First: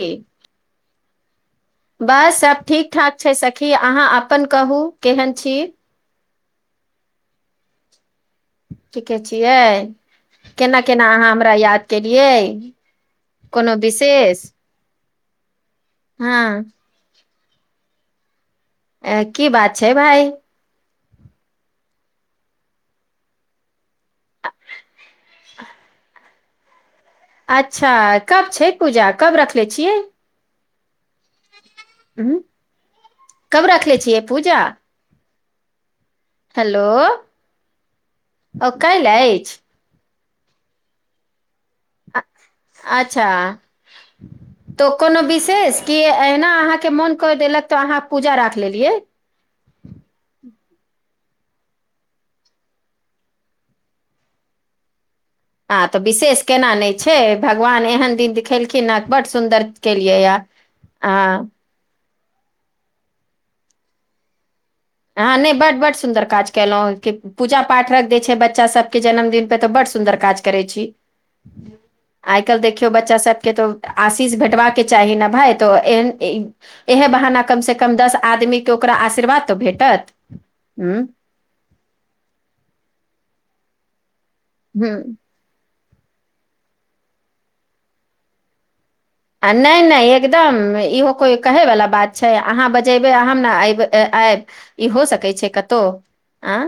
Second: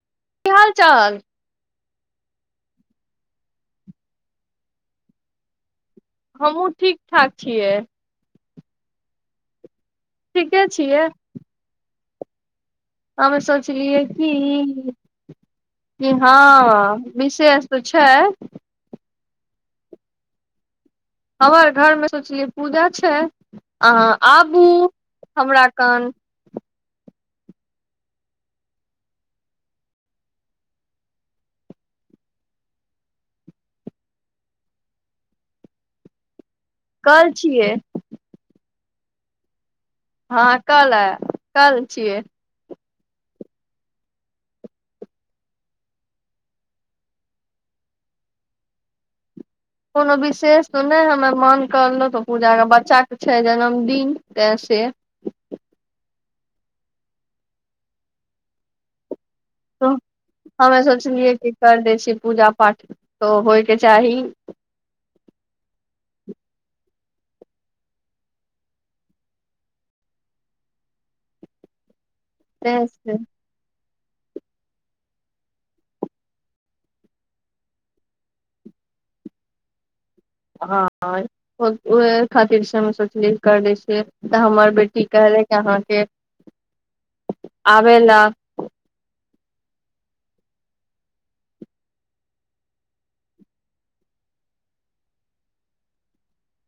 एक। की हाल- चाल। बस सब ठीक- ठाक छै, सखी अहाँ अपन कहू केहन छी। हमहुँ ठीक- ठाक छियै। ठीके छियै ठीके केना छियै -केना अहाँ हमरा याद केलियै। हममे कोनो सोचलियै विशेष की हँ विशेष पछ ह [inaudible] अंय की बात छै भाई। हमर घर में सोचलियै पूजा छै, अहाँ आबू हमरा कन। अच्छा कब छै पूजा, कब रखले छियै। हू कब रखले छियै पूजा? हेलो कल छियै ओ काल्हि अइछ। हँ कल है। अ -अच्छा। तऽ कोनो विशेष, कि एहिना अहाँके मोन क देलक तऽ अहाँ पूजा राख लेलियै। कोनो विशेष तऽ नै, हमर मन करलहुँ त पूजाके बच्चाके छै जन्मदिन तैं से। आ तऽ विशेष केना नहि छै, भगवान एहन दिन खेलखिन हँ बड सुन्दर तो केलियै यऽ। हमे आ सोचलियै कि कर दै छी पूजा- पाठ तऽ होइके चाही। आहां नै बड्ड- बड्ड सुन्दर काज कएलौं। पूजा- पाठ रख दै छै, बच्चा सबके जन्मदिन पर तऽ बड्ड सुन्दर काज करै छी। आइ काल्हि तैं देखियौ से बच्चा सबके तो आशीष भेटबाक चाही ने भाई, तो एहन इएह बहाना कमसँ कम से कम दस आदमी के ओकरा आशीर्वाद तऽ भेटत। हँ हूँ ओहे खातिर से हम सोचलि कर दै छियै, तऽ हमर बेटी हूँ कहले अहाँके आबै लए। आ नहि-नहि एकदम इहो कोइ कहै वला बात छै, अहाँ बजेबै हम ना अइब आयब। ई हो सकैत छै कत‌ऊ, आँ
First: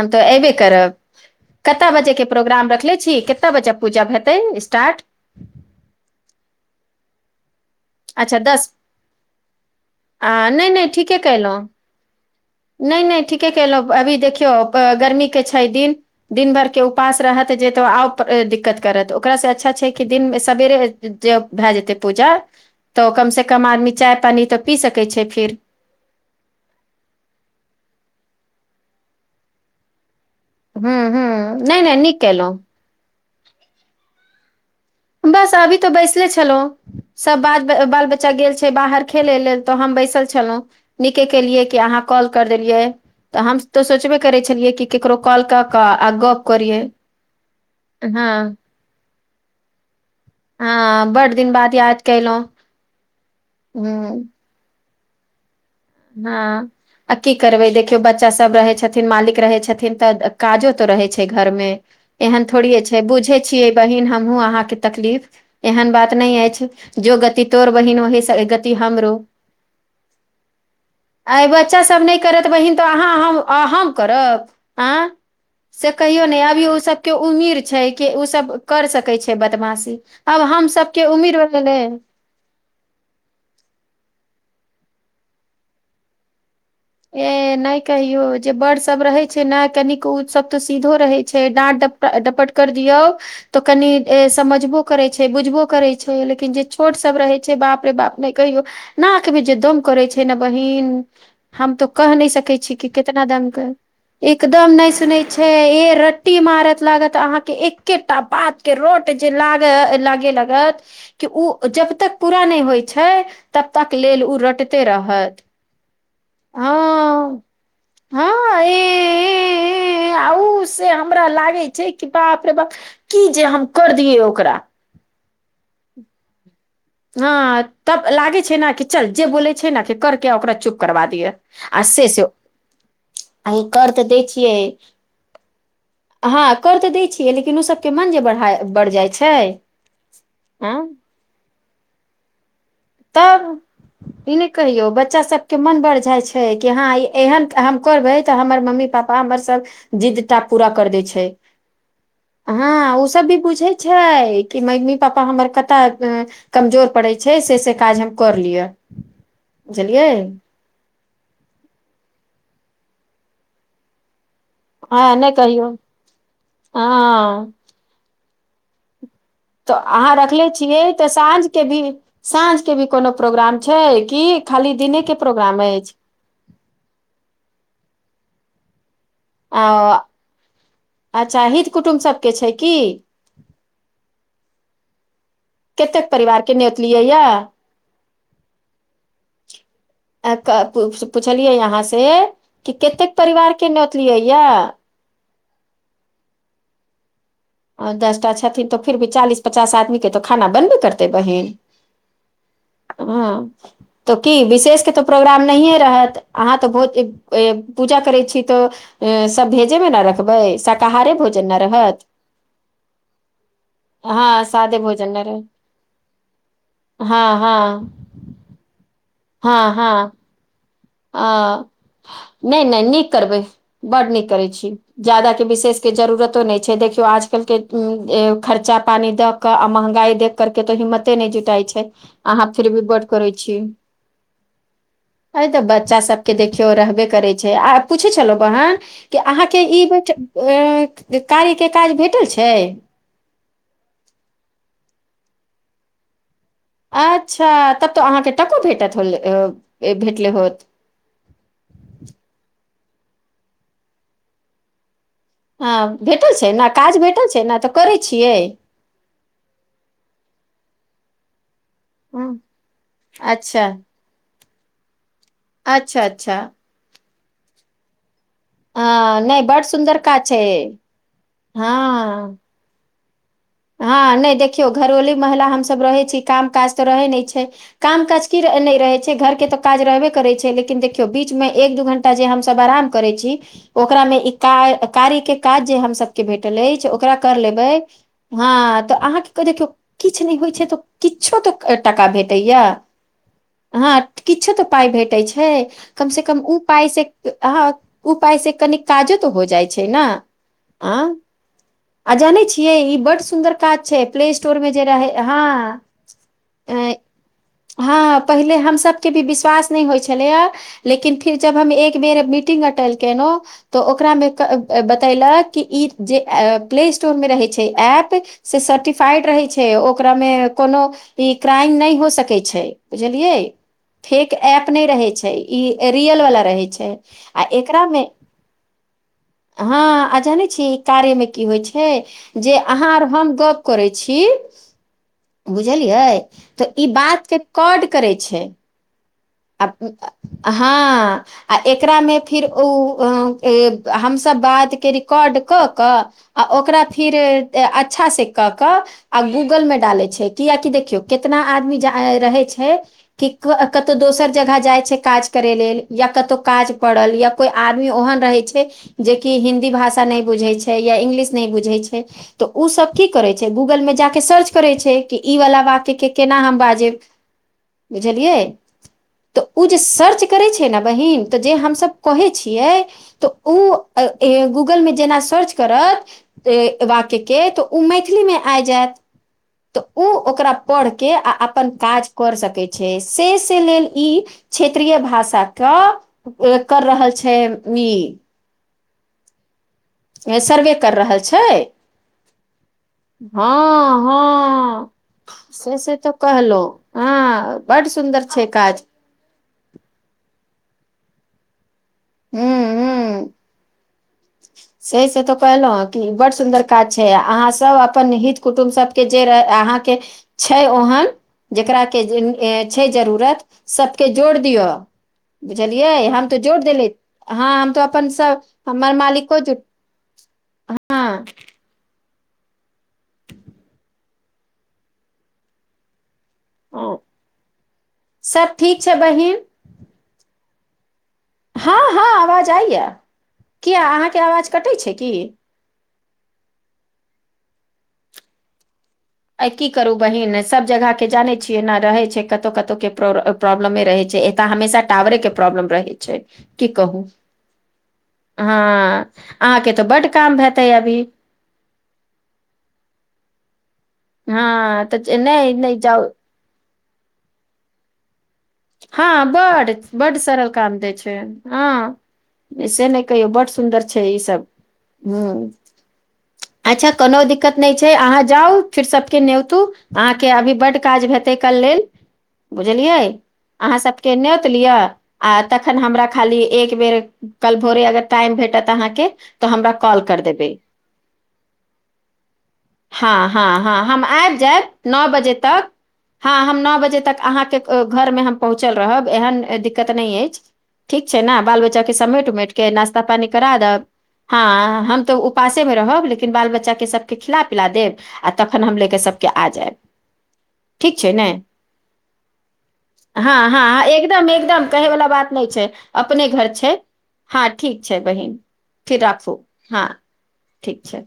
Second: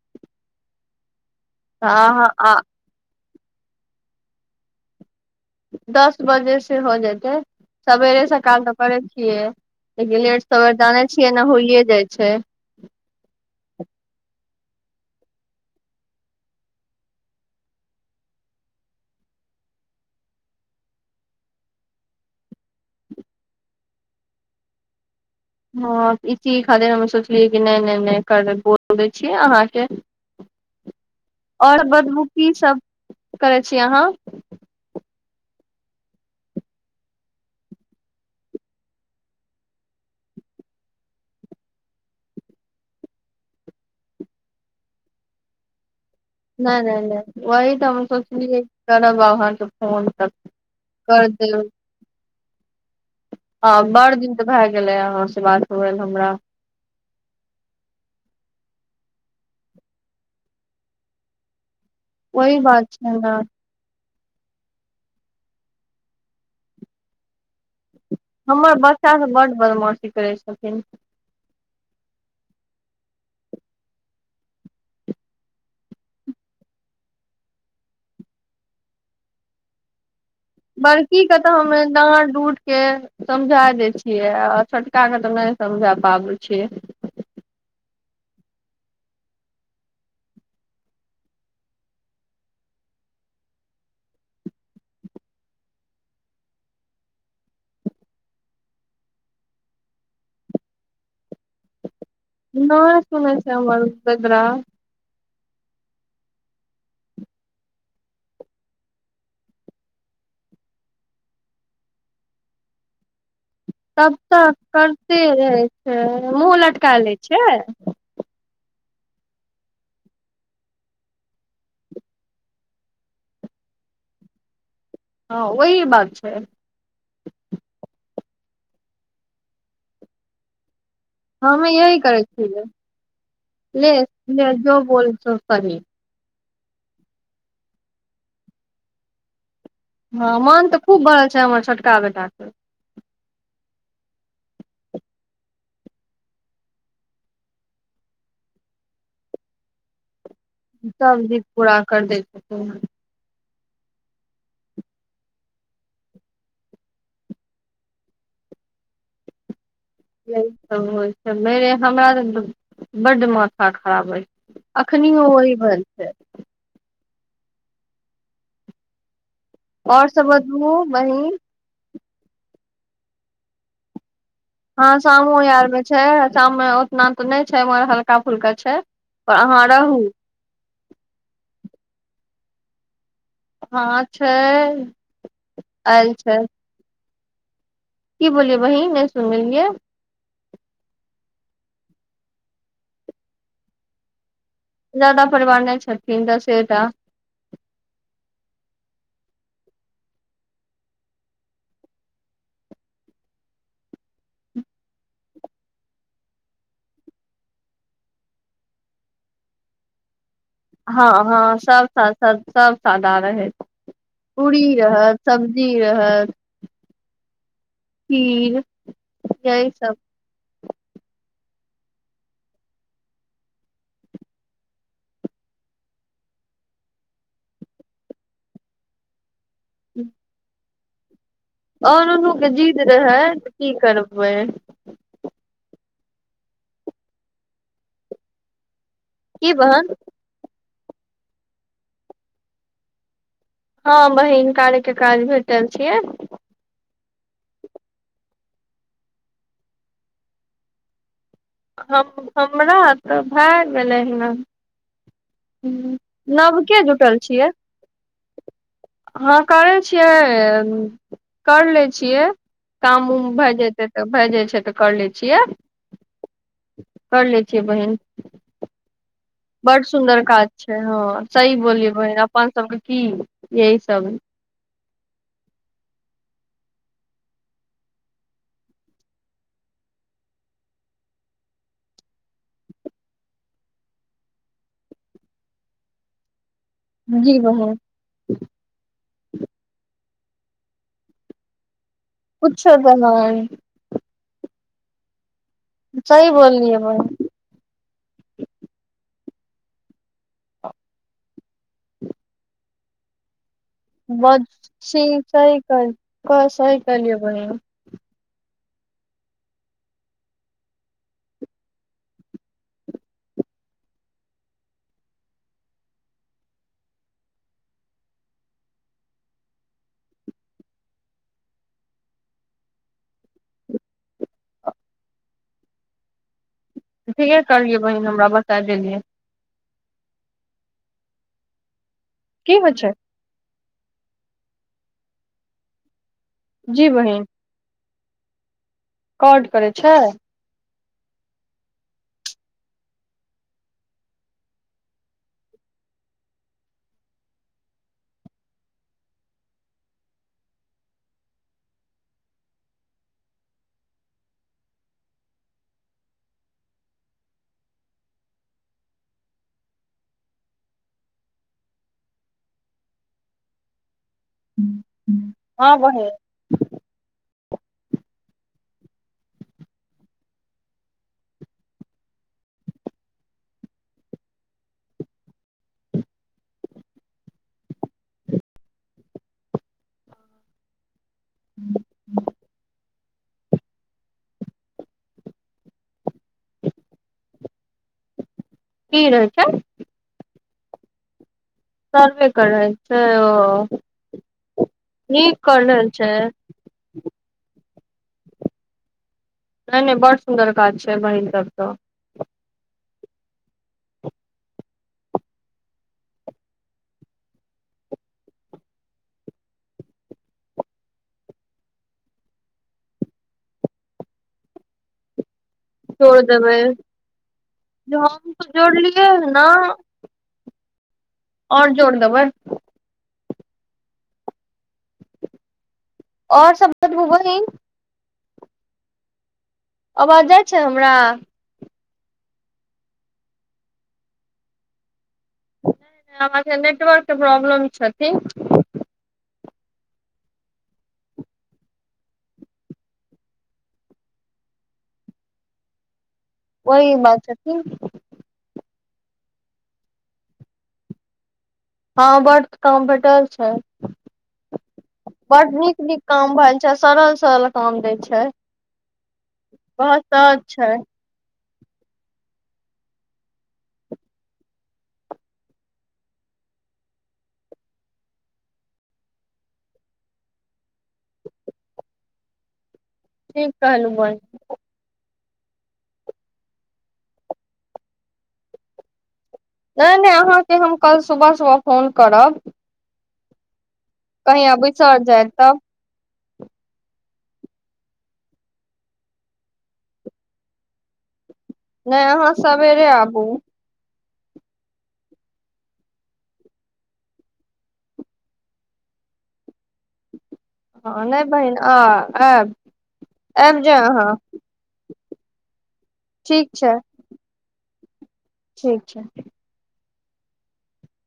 हम तऽ अऐबे करब। तऽ कता बजे के अहाँ आ- प्रोग्राम रखले छी, कएते बजे पूजा हेतै स्टार्ट। दस बजे से हो जेतै। सबेरे अच्छा सकाल दस त करेत छियै, लेकिन आ लेट सबेर जाने छियै न होइए जाइ छै। नहि-नहि ठीके केलहुँ, अभी देखियौ गर्मीके छै दिन। दिन भरके उपास रहत जे तऽ आउ दिक्कत करत, ओकरासँ अच्छा छै कि दिनम सवेरे ज्यो भए जेतै पूजा। तौं कम से कम आदमी चाय पानी तऽ पी सकै छै फेर। हँ इ चीज खातिर हम सोचलियै कि, नहि-नहि-नहि कर बोल दय छियै अहाँके हूँ हूँ नहि आओर नहि नीक बदबू की कयलहुँ सब करै छी अहाँ। बस अभी त बैसले छलौ। सब बाज बाल-बच्चा गेल छै बाहर खेले लेल, तऽ हम बैसल छलौ। नीके केलियै कि अहाँ कॉल कर देलियै। तऽ हम त सोचबे करै छलियै कि, ककरो कॉल कऽ-कऽ आ गप करियै नहि-नहि-नहि वही तऽ हम हँ सोचलियै करब आब अहाँ के फोन। त हँ कर बड दिन देलऊ, बाद याद कयलहुँ हँ बड़ हूँ दिन त भए गेलै अहो से बात। होएल हमरा हँ आ की करबै देखियौ, बच्चा सब रहै छथिन, मालिक रहै छथिन, तऽ काजो तऽ रहै छै घरमे। एहन ओहि थोड़ीेये बात छै, ने बुझे छियै बहिन हमहु अहाँके तकलीफ, एहन बात नहि अछि। जो गति तोड़ बहिन, ओहि स गति हमर बच्चा हमरो। सब बड बदमाशी करै छै। [unintelligible] आय बच्चासब नहि करत बहीन, तऽ अहाँ हम-हम करब आँ। से कहियो नहि अभी ओ सब के उम्मीर छै, कि उ सब कर सकै छै बदमाशी। आब हम सभके बड़की के उमिर तऽ भेलै हमे डाँट-डुट के समझा दय छियै, आ छोटका के तऽ नहि समझा पाबै छियै। ए नहि कहियो जे बड़ सब रहे छै न, कनिक उ सब तऽ सीधो रहै छै डाँट डप डपट कर दियऊ। तऽ कनि ए समझबो करैत छै, बुझबो करैत छै, लेकिन जे छोटसब रहैत छै बाप रे बाप नहि कहियो। नाकमे जे दम करै छै न बहिन, हम तो कह नहि सक कै छी नहि केतना सुनै दम छै के हमर बेदरा एकदम नहि सुनै छै ए रट्टी मारत लागत, अहा के एके टा बात के रोट जे लाग लागे ला गत कि उ जब तक पूरा नहि होइ छै तक तब लेल ओ तक रटते करते रहत रहै छै, मुँह लटका लै हँ छैय। हँ- ऐँ- ऐँ -ऐँ ऐँ आ उ से हमरा लागै छै कि, बाप रे बाप की जे हम कर दियए ओकरा। हँ ओही बात छै। हँ तब लागे छै न कि चल जे बोले छै न, के करके ओकरा चुप करबा दिए, हमे आ यही से से करै ओ छियै ओ कर ले तऽ दै ले छियै। जो बोल सो सही हँ कर तऽ दैत छियै, लेकिन उ सबके मन जे बाढ़ा बढ़ि जाइ छै। हँ मन तऽ खूब बढ़ल छै, हमर छोटका बेटाक तब ई नैय कहेयौ, बच्चा सबके मोन बड़्ह झाइ छै कि हँ इ एहन हम करबै तऽ हमर मम्मी पा पा हमर सब जिद टा पूरा कर देै छै, सब जिद पूरा कर दै छथिन हॅं उसब भी बुझै छैय कि मग्मी पापा हमर कतऽ कमजोर पड़ै छै, से से काज हम कर लिअ। बुझलियै? यहि सब होइ छै, मेरे हमरा त बड्ड माथा खराब अई। हॉं, नैय कहियौं, हॅं। तऽ और अहाँ सब रखले बतबू छियै तऽ बहिन साँझ के भी, साँझ के भी कोनो प्रोग्राम छै की? हँ सामों यार में छै, आ साम में ओतना तऽ नैय छै, मगर हल्का फुल्का छै। पर अहाँ अओ रहू अच्छा हित कुटुम सबके छै की? हँ, छै। केतेक आयल छै परिवार के न्योतलियै यैऽ? की बोललियै बहिन नैय सुनलियै? ए-क-पु-पूछलियै अहाँ से कि केतेक परिवार के नोतलियै यैऽ? जादा परिवार नैय छथिन, दसे टा। आ दस टा छथिन तऽ फिर भी चालीस पचास आदमी के तऽ खाना बनबे करतै बहीन। हॅं, तऽ की बिसेष के तऽ प्रोग्राम नहिये रहत? अहाँ तऽ भोद एक ओ-ए-पूजा करै छी तऽ सब भेजे में न रखबै? शकाहारे भोजन न रहत? सब-सब सादा रहै, हँ पूरी सादे रहत, सब्जी रहत हँ-हँ। खीर यही सब हँ-हँ। आ नैय नैय नीक करबै, बड्ड नीक करै छी। जादा के बिसेष के जरूरतो नैय छै, देखियौ आजकल के खर्चा पानि दऽ क आ महंगाई देख कर के त हिम्मते नैय जुटाई छै, और नुनू के अहाँ फिर जिद भी बड रहै करै छी। की करबै। त बच्चा सबके देखियौ रहबे करै छै, आ पूछै छलौं बहन कि अहाँ की के ई बहन बच एऽ कारी के काज भेटल छै? हँ बहिन, कारी के काज भेटल छियै। अच्छा तब तऽ अहाँ के टको भेटत होले ए-भेटले होत? हम-हमरा तऽ भैऽ गेलै हँ। हँ भेटल छै न? नवके काज जुटल भेटल छै छियै न? तऽ करै छियै? हँ करै छियै, कर ले छियै, हँ, काम उम भऽ अच्छा जेतै त, भैऽ जाइ छै तऽ कर लै छियै। अच्छा-अच्छा। कर लै छियै बहिन। अऽ नैय बड सुन्दर काज छै, हँ सही बोललियै बहिन हँ अपन सबके की यही सब हँ नैय देखियौ, घरोलू महिला हमसब रहै छी, काम काज तऽ रहै नैय छै? काम काज की र-नैय रहै छै? घरके तऽ काज रहबे करै छै, लेकिन देखियौ बीच में एक दू घं त जे हमसब आराम करै छी, ओकरा में ई का-कारी के काज जे हम सब के भेटल अई ओकरा जी कर लेबै बहिन हँ तऽ अहाँ क जे कियो किछ नैय होइ छै, तऽ किछो तऽ टाका भेट कुछो त नैय। हँ किछो तऽ पाइ भेटै छै, कम से सही कम ऊ बोललियै पाइ से बहिन अ उपाय से कनि काजो तऽ हो जाइ छै ने अ आ जानै छियै ई बड् सुन्दर काज छै प्ले बड स्टोर मे जे रहै सही हँ सही कहलियै बहिन [unintelligible] हँ पहिले हमसके भी विश्वास नहि होइ छलैय। लेकिन फिर जब हम एक बेर मीटिंग अटेड के न तऽ ओकरामे बतैेलक कि ई जे प्ले स्टोर मे रहैत छै एऐप्प से सर्टिफाइड रहै छै ओकरामे कोनो ई क्राइम नहि हो सकै छै बुझलियै। फेक एप ने रहे छै इ रियल वाला रहे। छै ठीके आ करलियै एकरामे बहिन हमरा बता देलियै हँ आ जानै छी ई कार्यमे की होइत छै की जे होइ अहाँ छै आर हम गप करै छी बुझलियै। तऽ ई जी बहिन बात के कड करै छै। कॉड अ करै छै [unintelligible] हँ आ एकरामे फेर ओ आ ए हमसभ बादकेँ रिकॉर्ड कऽ कऽ आ ओकरा फेर अच्छासँ कऽ कऽ आ गूगल मे डाले छै किआकि देखियौ केितना आदमी जा रहै छै कि कत कतौ दोसर जगह जाइ छै काज करय लेल या कतौ काज पड़ल या कोई आदमी ओहन रहै छै जेकि हिंन्दी भाषा नहि बुझैत छै या इंग्लिश नहि बुझैत छै। तऽ ओ सब की करै छै गूगल में जााक सर्च करै छै। कि ई वला हँ बातके बहिन केना हम बाजेब बुझलियै। तऽ ओ जे सर्च करैत छै ने बहिीन तऽ जे हमसभ कहै छियै। तऽ ओ आ ए गूगलमे जेना सर्च करत वाक्यके तऽ ओ मैथिलीमे आब जायत तऽ ओ ओकरा पढ़ के आ अपन काज कर सकैत छै सेष से लेल ई क्षेत्रीय भाषा के कर रहल छै ई की रहै छै। सर्वे कर रहल छै सर्वे कर रहल छै ओ हँ-हँ। नीक कर से रहल से छै तो कहलो हँ बड सुन्दर छै काज। नहि नहि बड़ सुन्दर काज छै बहिीन सभके। हू-हू सही से तऽ कहलहुँ कि बड़ सुन्दर काज छै अहाँ सब अपन हित कुटुम्ब सबके जे रहै अहाँके छै ओहन जकरा के जे छै जरूरत सबतके जोड़ दियअ बुझलियै जोड़ हम तऽ देबै जोर देले हँ हम तो जो अपन हम सब तऽ हमर जोड़लियै मालिको ने जु [unintelligible] हँ आओर जोड़ देबै। आओर सब [unintelligible] बतब ही सब ठीक छै बहिन। आबाज जाइ छै हमरा? हँ हँ आवाज आइया। किया अहाँके आवाज कटैत छै की? नहि नहि जे नेटवार्क के प्रॉब्लम छथि। आ की करू बहिन सब जगह के जाने छियै ने रहे छै कतौ कतौ के प्रो प्रॉब्लमे रह छै एतऽ हमेशा टावरे के प्रॉब्लम रहै छै। की वही कहू बात छथिन हँ अहाँके तऽ बड काम हेतै अभी। हँं बड्ड काम भेटल छै। हँ तऽ नहि बड्ड नहि नीक जाउ -नीक काम भैइल अच्छा। सड़ल- सड़ल काम दै छै। हँ बड्ऽ बहुत बड्ड सहज सडल काम देै छै। हँ। से नहि कहियौ बड सुन्दर छै ई सब। हं अच्छा कउनो दिक्कत नय छै। अहाँ जाउ फिर सबके न्यतु। अहाँके अभी बड्ड काज हेतै कल लेल, बुझलियै? ठीक कहलु अहाँसभके बहिन न्योत लिअ आ तखन हमरा खाली एक बेर कल भोरे अगर टाइम भेटत अहाँकेँ नय - नय अहाँके हम कल सुबह- सुबह फोन करब। हँ- हँ- हँ -हम आइब कहीं आ जैऽब बिसर नऽओ जायब बजे तब तक। हँ-हम नौ बजे तक अहाँके क-घरमे हम पहुँचल रहब एहन दिक्कत नय अइछ। ठीक छै ने बाल -बच- च्चा के नहि समेट अहाँ -उमेट के सवेरे नाास्ता आबू पानी करा द्क- हँ। हम तऽ उपासेमे रहब लेकिन बाल बच्चाके सबके खिला -पिला देब आ तख्खन हम लेके सभके आ जैऽब। हँ नय बहिन आ ऐऽब। हँ- हँ -ह एकदम -एकदम कहैवला बात नय छै। अपने घर छै। हँ ठीक छै बहिन‌ ठीक छै फिर राखू हँ। ठीक छै।